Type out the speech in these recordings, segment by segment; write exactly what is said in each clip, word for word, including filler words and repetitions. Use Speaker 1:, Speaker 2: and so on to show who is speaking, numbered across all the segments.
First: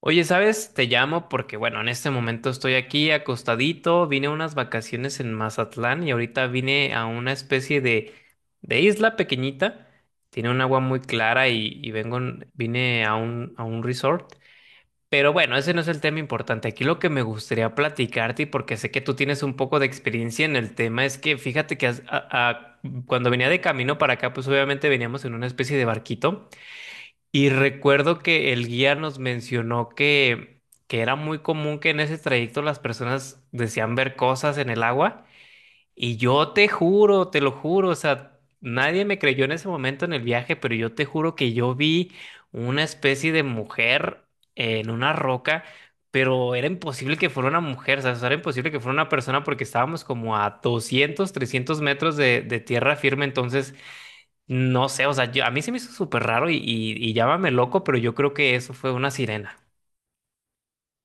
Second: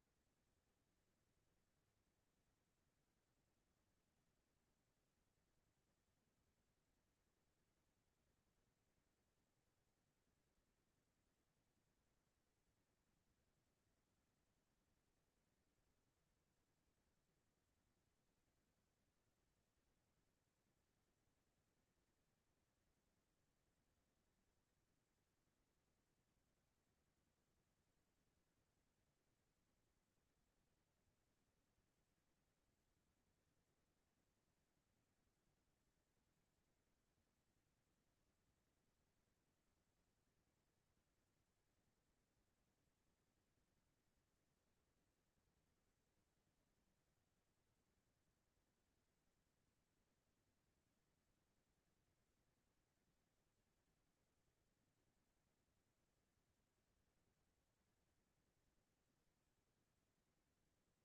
Speaker 1: Oye, ¿sabes? Te llamo porque, bueno, en este momento estoy aquí acostadito, vine a unas vacaciones en Mazatlán y ahorita vine a una especie de, de isla pequeñita, tiene un agua muy clara y, y vengo, en- vine a un, a un resort. Pero bueno, ese no es el tema importante. Aquí lo que me gustaría platicarte, y porque sé que tú tienes un poco de experiencia en el tema, es que fíjate que has- a- a- cuando venía de camino para acá, pues obviamente veníamos en una especie de barquito. Y recuerdo que el guía nos mencionó que, que era muy común que en ese trayecto las personas decían ver cosas en el agua. Y yo te juro, te lo juro, o sea, nadie me creyó en ese momento en el viaje, pero yo te juro que yo vi una especie de mujer en una roca, pero era imposible que fuera una mujer, o sea, era imposible que fuera una persona porque estábamos como a doscientos trescientos metros de, de tierra firme, entonces... No sé, o sea, yo- a mí se me hizo súper raro y, y, y llámame loco, pero yo creo que eso fue una sirena.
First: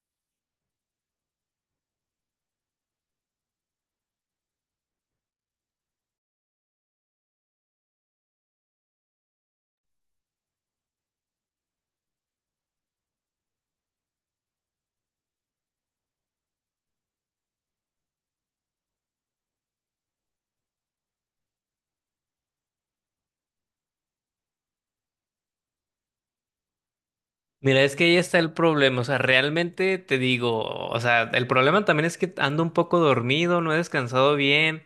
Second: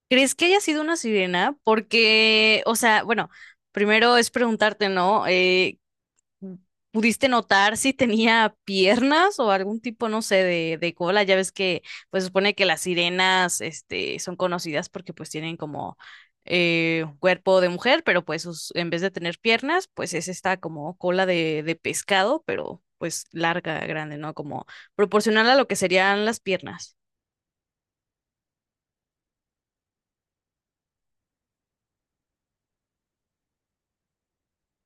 Speaker 2: ¿Crees que haya sido una sirena? Porque, o sea, bueno, primero es preguntarte, ¿no? Eh, ¿pudiste notar si tenía piernas o algún tipo, no sé, de, de cola? Ya ves que, pues, supone que las sirenas, este, son conocidas porque, pues, tienen como eh, un cuerpo de mujer, pero, pues, sus- en vez de tener piernas, pues, es esta como cola de, de pescado, pero, pues, larga, grande, ¿no? Como proporcional a lo que serían las piernas.
Speaker 1: Mira, es que ahí está el problema, o sea, realmente te digo, o sea, el problema también es que ando un poco dormido, no he descansado bien,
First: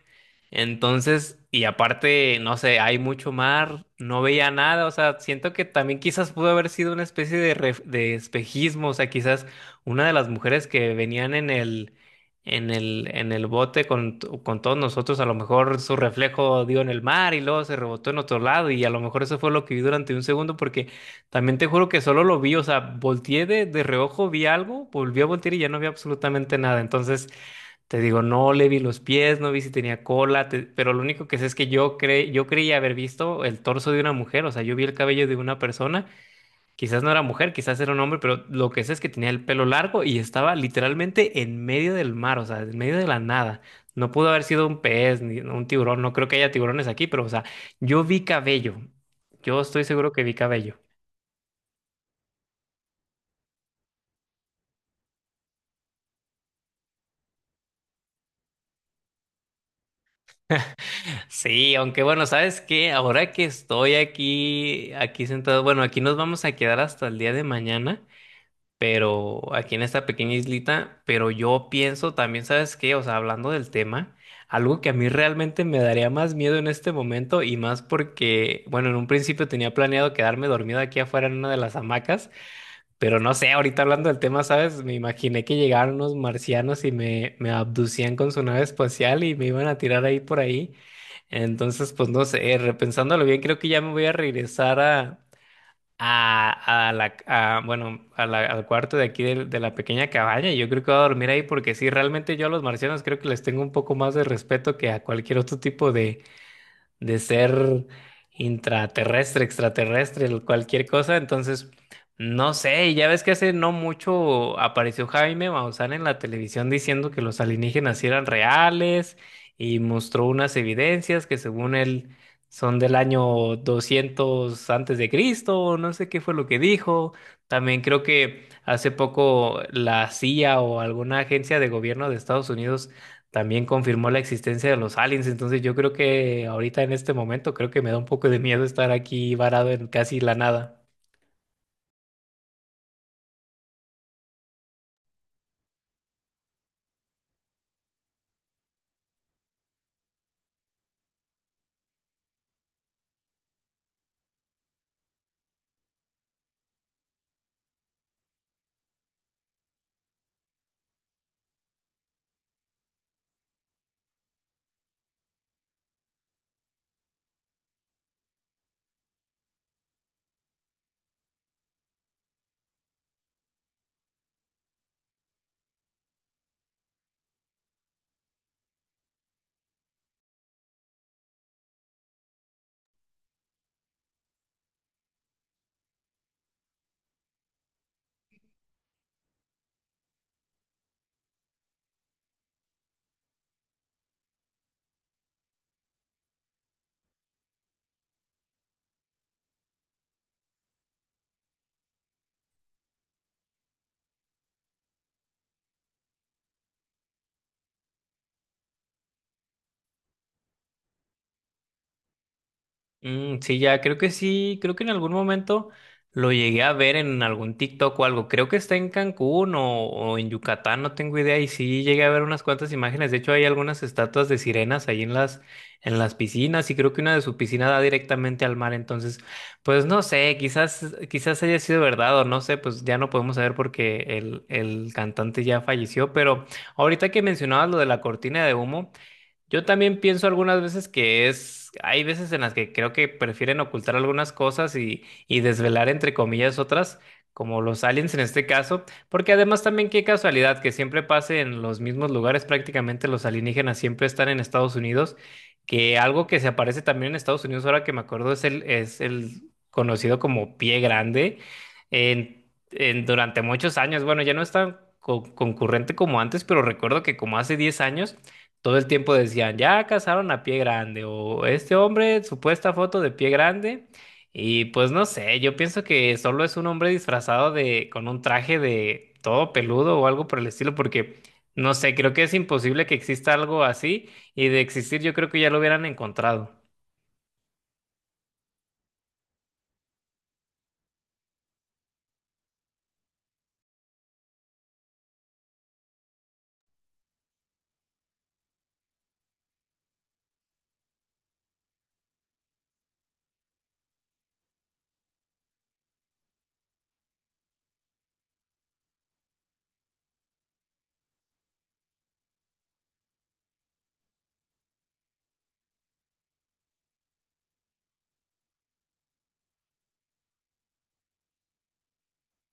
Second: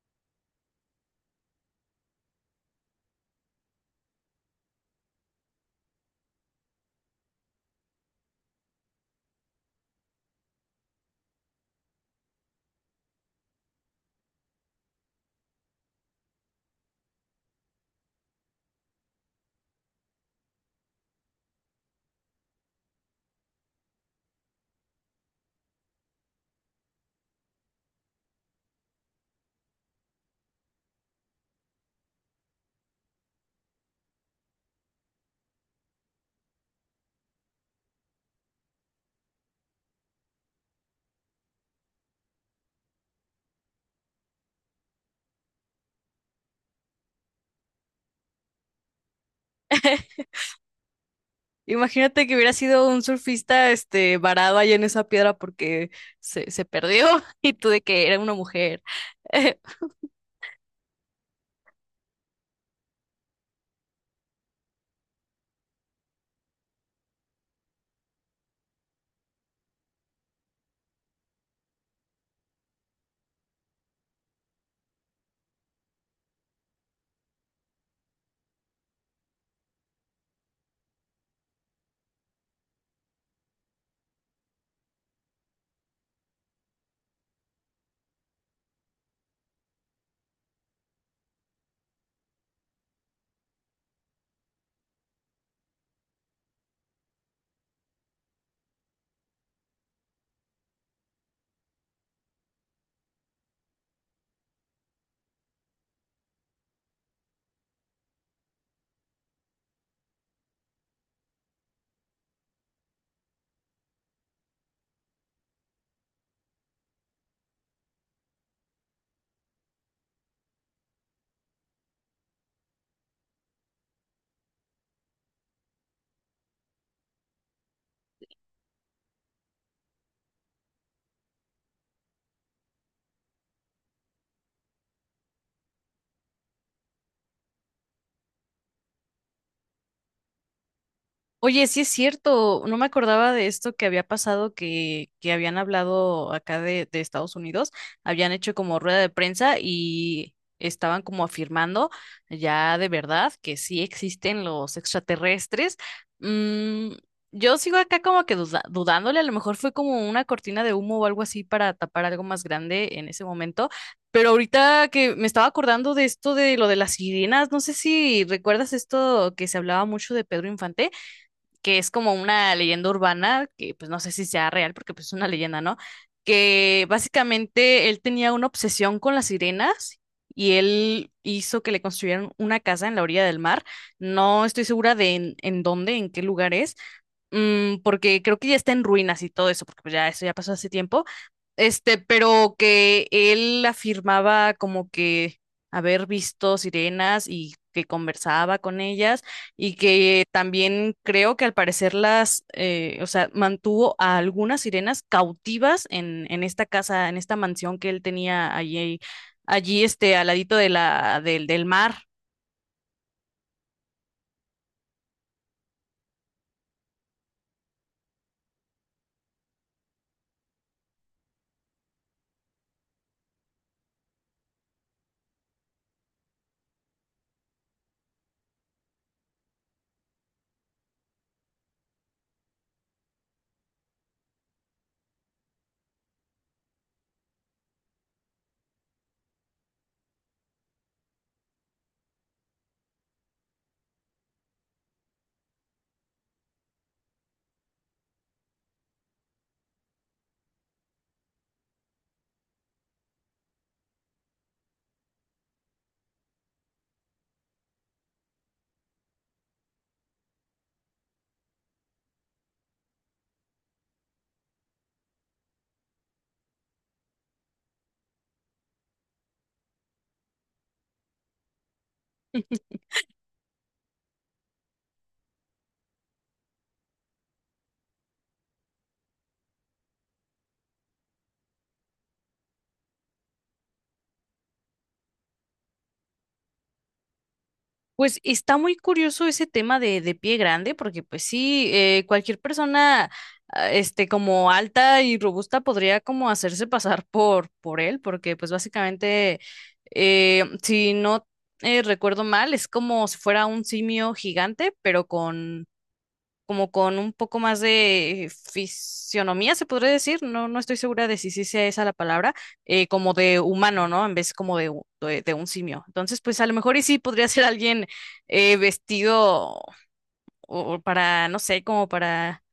Speaker 1: entonces, y aparte, no sé, hay mucho mar, no veía nada, o sea, siento que también quizás pudo haber sido una especie de, ref- de espejismo, o sea, quizás una de las mujeres que venían en el, en el, en el bote con, t- con todos nosotros, a lo mejor su reflejo dio en el mar y luego se rebotó en otro lado y a lo mejor eso fue lo que vi durante un segundo porque... También te juro que solo lo vi, o sea, volteé de, de reojo, vi algo, volví a voltear y ya no vi absolutamente nada. Entonces, te digo, no le vi los pies, no vi si tenía cola, te- pero lo único que sé es que yo cre, yo creía haber visto el torso de una mujer, o sea, yo vi el cabello de una persona, quizás no era mujer, quizás era un hombre, pero lo que sé es que tenía el pelo largo y estaba literalmente en medio del mar, o sea, en medio de la nada. No pudo haber sido un pez ni un tiburón, no creo que haya tiburones aquí, pero, o sea, yo vi cabello. Yo estoy seguro que vi cabello.
Speaker 2: Imagínate que hubiera sido un surfista, este, varado ahí en esa piedra porque se, se perdió y tú de que era una mujer.
Speaker 1: Sí, aunque bueno, ¿sabes qué? Ahora que estoy aquí, aquí sentado, bueno, aquí nos vamos a quedar hasta el día de mañana, pero aquí en esta pequeña islita, pero yo pienso también, ¿sabes qué? O sea, hablando del tema, algo que a mí realmente me daría más miedo en este momento y más porque, bueno, en un principio tenía planeado quedarme dormido aquí afuera en una de las hamacas, pero no sé, ahorita hablando del tema, ¿sabes? Me imaginé que llegaron unos marcianos y me, me abducían con su nave espacial y me iban a tirar ahí por ahí. Entonces, pues no sé, repensándolo bien, creo que ya me voy a regresar a, a, a la, a, bueno, a la- al cuarto de aquí del- de, la pequeña cabaña. y Yo creo que voy a dormir ahí porque sí, realmente yo a los marcianos creo que les tengo un poco más de respeto que a cualquier otro tipo de, de ser intraterrestre, extraterrestre, cualquier cosa. Entonces, no sé, ya ves que hace no mucho apareció Jaime Maussan en la televisión diciendo que los alienígenas sí eran reales y mostró unas evidencias que según él son del año doscientos antes de Cristo, o no sé qué fue lo que dijo. También creo que hace poco la C I A o alguna agencia de gobierno de Estados Unidos también confirmó la existencia de los aliens. Entonces yo creo que ahorita en este momento creo que me da un poco de miedo estar aquí varado en casi la nada.
Speaker 2: Oye, sí es cierto, no me acordaba de esto que había pasado, que, que habían hablado acá de, de Estados Unidos, habían hecho como rueda de prensa y estaban como afirmando ya de verdad que sí existen los extraterrestres. Mm, yo sigo acá como que duda- dudándole, a lo mejor fue como una cortina de humo o algo así para tapar algo más grande en ese momento, pero ahorita que me estaba acordando de esto de lo de las sirenas, no sé si recuerdas esto que se hablaba mucho de Pedro Infante, que es como una leyenda urbana, que pues no sé si sea real porque pues es una leyenda, ¿no? Que básicamente él tenía una obsesión con las sirenas y él hizo que le construyeran una casa en la orilla del mar. No estoy segura de en, en dónde, en qué lugar es, mm, porque creo que ya está en ruinas y todo eso, porque pues ya eso ya pasó hace tiempo este, pero que él afirmaba como que haber visto sirenas y que conversaba con ellas y que también creo que al parecer las, eh, o sea, mantuvo a algunas sirenas cautivas en, en esta casa, en esta mansión que él tenía allí, allí este, al ladito de la, del, del mar.
Speaker 1: Mm, sí, ya, creo que sí, creo que en algún momento lo llegué a ver en algún TikTok o algo. Creo que está en Cancún o, o en Yucatán, no tengo idea. Y sí, llegué a ver unas cuantas imágenes. De hecho, hay algunas estatuas de sirenas ahí en las, en las piscinas y creo que una de sus piscinas da directamente al mar. Entonces, pues no sé, quizás, quizás haya sido verdad o no sé, pues ya no podemos saber porque el, el cantante ya falleció. Pero ahorita que mencionabas lo de la cortina de humo. Yo también pienso algunas veces que es, hay veces en las que creo que prefieren ocultar algunas cosas y, y desvelar entre comillas otras, como los aliens en este caso, porque además también qué casualidad que siempre pase en los mismos lugares, prácticamente los alienígenas siempre están en Estados Unidos, que algo que se aparece también en Estados Unidos, ahora que me acuerdo, es el, es el conocido como pie grande, en- en- durante muchos años, bueno, ya no es tan co- concurrente como antes, pero recuerdo que como hace diez años, todo el tiempo decían, ya cazaron a pie grande o este hombre, supuesta foto de pie grande. Y pues no sé, yo pienso que solo es un hombre disfrazado de, con un traje de todo peludo o algo por el estilo, porque no sé, creo que es imposible que exista algo así y de existir yo creo que ya lo hubieran encontrado.
Speaker 2: Pues está muy curioso ese tema de, de pie grande, porque pues sí, eh, cualquier persona, ah, este, como alta y robusta podría como hacerse pasar por, por él, porque pues básicamente, eh, si no eh, recuerdo mal, es como si fuera un simio gigante, pero con como con un poco más de fisionomía, se podría decir, no, no estoy segura de si sí sea esa la palabra, eh, como de humano, ¿no? En vez como de, u- de, de un simio. Entonces, pues a lo mejor y sí podría ser alguien eh, vestido o para, no sé, como para,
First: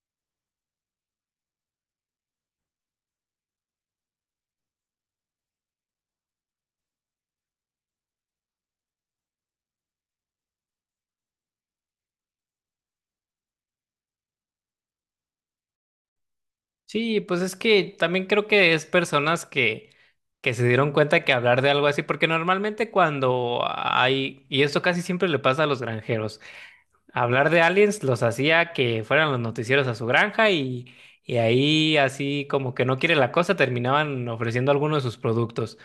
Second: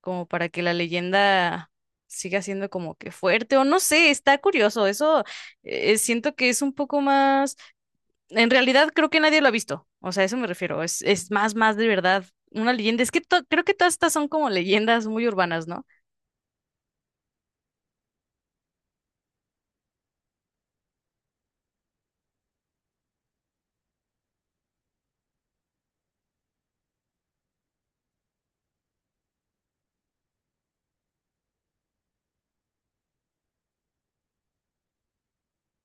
Speaker 2: como para que la leyenda siga siendo como que fuerte, o no sé, está curioso, eso eh, siento que es un poco más en realidad creo que nadie lo ha visto. O sea, a eso me refiero. Es, es más, más de verdad una leyenda. Es que to- creo que todas estas son como leyendas muy urbanas, ¿no?
Speaker 1: Sí, pues es que también creo que es personas que, que se dieron cuenta que hablar de algo así, porque normalmente cuando hay, y esto casi siempre le pasa a los granjeros, hablar de aliens los hacía que fueran los noticieros a su granja y, y ahí así como que no quiere la cosa terminaban ofreciendo algunos de sus productos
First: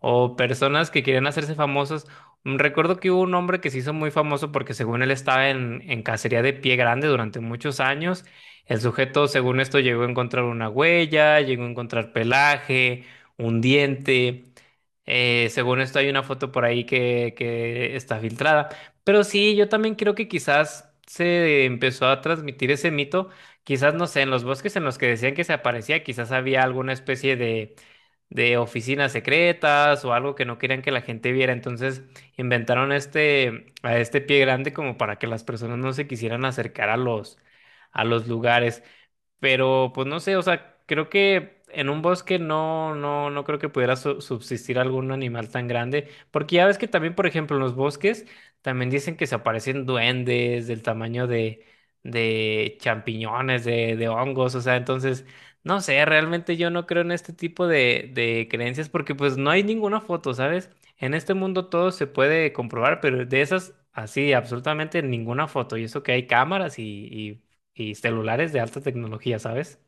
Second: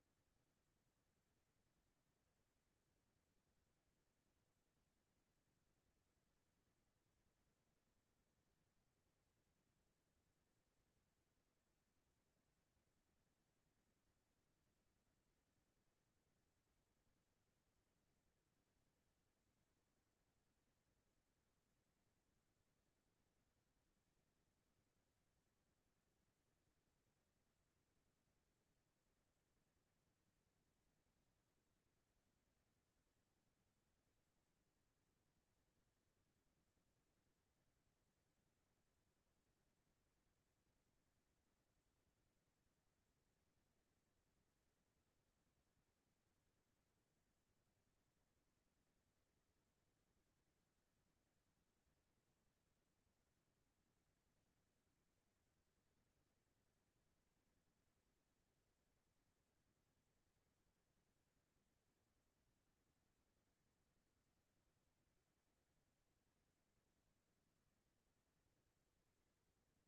Speaker 1: o personas que querían hacerse famosas. Mm, recuerdo que hubo un hombre que se hizo muy famoso porque según él estaba en, en cacería de pie grande durante muchos años. El sujeto según esto llegó a encontrar una huella, llegó a encontrar pelaje, un diente. Eh, según esto hay una foto por ahí que, que está filtrada. Pero sí, yo también creo que quizás se empezó a transmitir ese mito, quizás no sé, en los bosques en los que decían que se aparecía, quizás había alguna especie de, de oficinas secretas o algo que no querían que la gente viera, entonces inventaron este, a este pie grande como para que las personas no se quisieran acercar a los, a los lugares. Pero pues no sé, o sea, creo que en un bosque no, no, no creo que pudiera su- subsistir algún animal tan grande. Porque ya ves que también, por ejemplo, en los bosques también dicen que se aparecen duendes del tamaño de, de champiñones, de, de hongos. O sea, entonces, no sé, realmente yo no creo en este tipo de, de creencias porque pues no hay ninguna foto, ¿sabes? En este mundo todo se puede comprobar, pero de esas, así, absolutamente ninguna foto. Y eso que hay cámaras y y celulares de alta tecnología, ¿sabes?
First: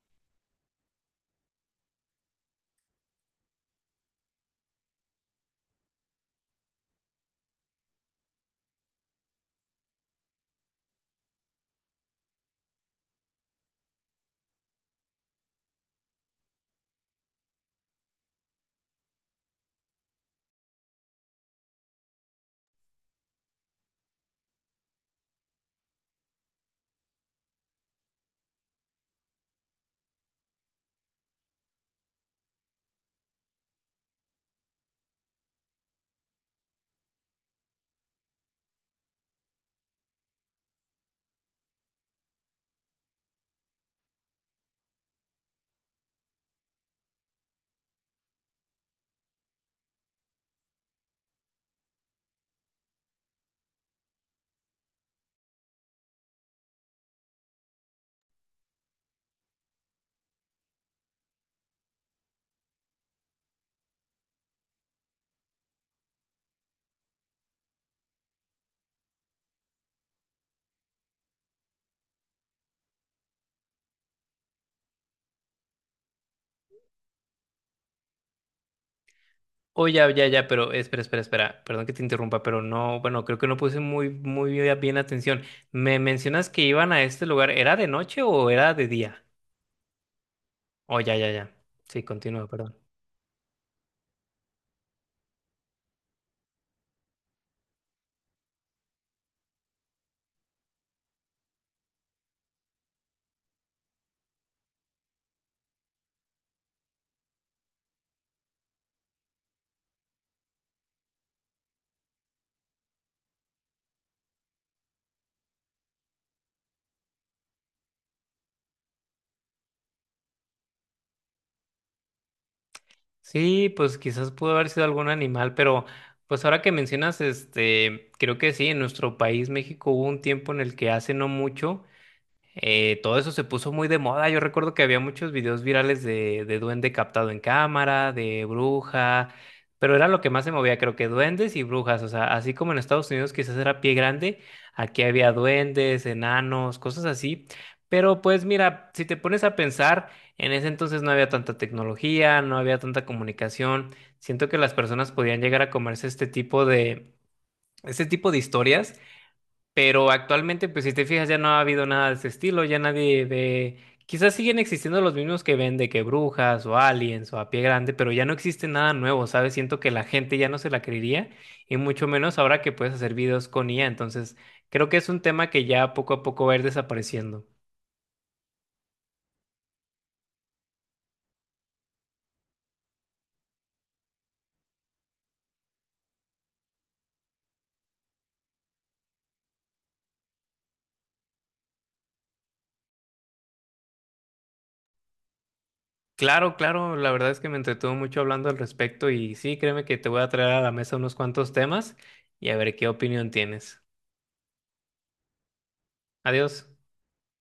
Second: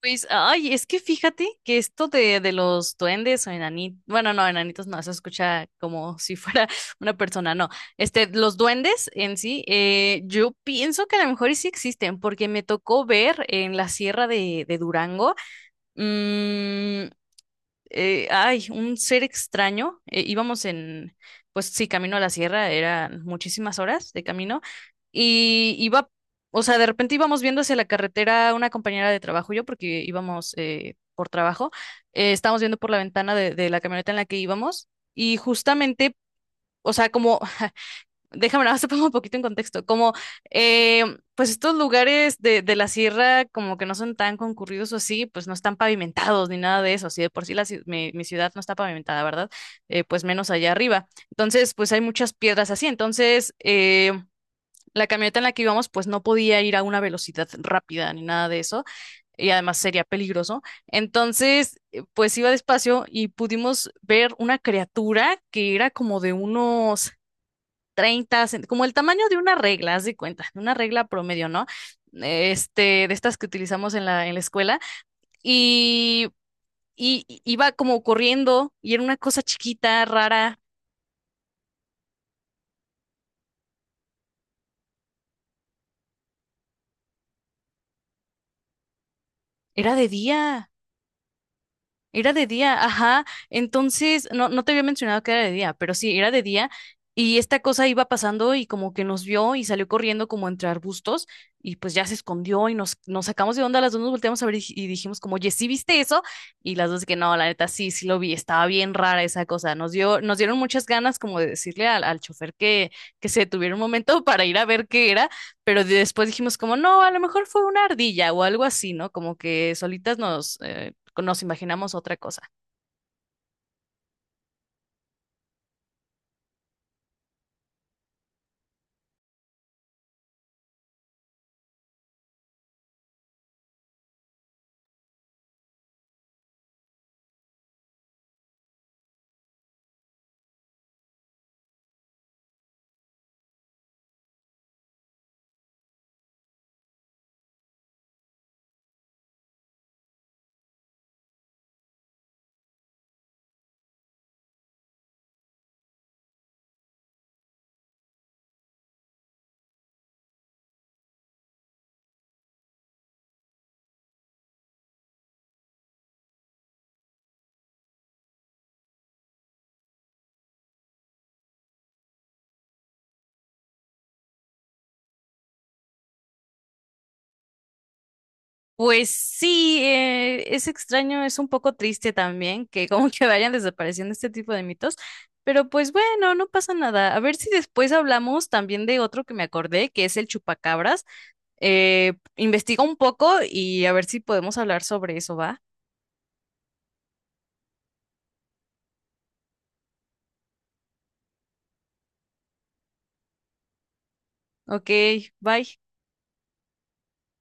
Speaker 2: Pues, ay, es que fíjate que esto de, de los duendes o enanitos, bueno, no, enanitos no, eso escucha como si fuera una persona, no. Este, los duendes en sí, eh, yo pienso que a lo mejor y sí existen, porque me tocó ver en la sierra de, de Durango, mm, eh, ay, un ser extraño. eh, íbamos en, pues sí, camino a la sierra, eran muchísimas horas de camino. Y iba, o sea, de repente íbamos viendo hacia la carretera una compañera de trabajo, y yo, porque íbamos eh, por trabajo, eh, estábamos viendo por la ventana de, de la camioneta en la que íbamos. Y justamente, o sea, como, déjame nada más te pongo un poquito en contexto. Como, eh, pues estos lugares de, de la sierra, como que no son tan concurridos o así, pues no están pavimentados ni nada de eso. Si de por sí la, ci- mi, mi ciudad no está pavimentada, ¿verdad? Eh, pues menos allá arriba. Entonces, pues hay muchas piedras así. Entonces, eh, la camioneta en la que íbamos, pues no podía ir a una velocidad rápida ni nada de eso. Y además sería peligroso. Entonces, eh, pues iba despacio y pudimos ver una criatura que era como de unos treinta cen- como el tamaño de una regla, haz de cuenta, una regla promedio, ¿no? Este, de estas que utilizamos en la, en la escuela. Y, y y iba como corriendo y era una cosa
Speaker 1: Oh,
Speaker 2: chiquita,
Speaker 1: ya, ya, ya,
Speaker 2: rara.
Speaker 1: pero espera, espera, espera. Perdón que te interrumpa, pero no, bueno, creo que no puse muy, muy bien atención. Me mencionas que iban a este lugar. ¿Era de noche o era de día?
Speaker 2: Era de día.
Speaker 1: Oh, ya, ya, ya. Sí,
Speaker 2: Era de
Speaker 1: continúa, perdón.
Speaker 2: día, ajá. Entonces, no, no te había mencionado que era de día, pero sí, era de día. Y esta cosa iba pasando y como que nos vio y salió corriendo como entre arbustos y pues ya se escondió y nos, nos sacamos de onda, las dos nos volteamos a ver y, y dijimos como, oye, ¿sí viste eso? Y las dos de que no, la neta sí, sí lo vi, estaba bien rara esa cosa. Nos dio, nos dieron muchas ganas como de decirle al, al chofer que, que se detuviera un momento para ir a ver qué era, pero después dijimos como, no, a lo mejor fue una ardilla o algo así, ¿no? Como que solitas nos, eh, nos imaginamos otra cosa.
Speaker 1: Sí, pues quizás pudo haber sido algún animal, pero pues ahora que mencionas, este, creo que sí, en nuestro país, México, hubo un tiempo en el que hace no mucho. Eh, todo eso se puso muy de moda. Yo recuerdo que había muchos videos virales de, de duende captado en cámara, de bruja, pero era lo que más se movía, creo que duendes y brujas. O sea, así como en Estados Unidos quizás era pie grande, aquí había duendes, enanos, cosas así. Pero pues mira, si te pones a pensar, en ese entonces no había tanta tecnología, no había tanta comunicación. Siento que las personas podían llegar a comerse este tipo de, este tipo de historias pero actualmente, pues si te fijas, ya no ha habido nada de ese estilo, ya nadie de... Quizás siguen existiendo los mismos que ven de que brujas o aliens o a pie grande, pero ya no existe nada nuevo, ¿sabes? Siento que la gente ya no se la creería y mucho menos ahora que puedes hacer videos con I A. Entonces, creo que es un tema que ya poco a poco va a ir desapareciendo.
Speaker 2: Pues sí, eh, es extraño, es un poco triste también que como que vayan desapareciendo este tipo de mitos, pero pues bueno, no pasa nada. A ver si después hablamos también de otro que me acordé, que es el chupacabras. Eh, investiga un poco y a ver si podemos hablar sobre eso, ¿va?
Speaker 1: Claro, claro, la verdad es que me entretuvo mucho hablando al respecto y sí, créeme que te voy a traer a la mesa unos cuantos temas y a ver qué opinión tienes.
Speaker 2: Ok, bye.
Speaker 1: Adiós.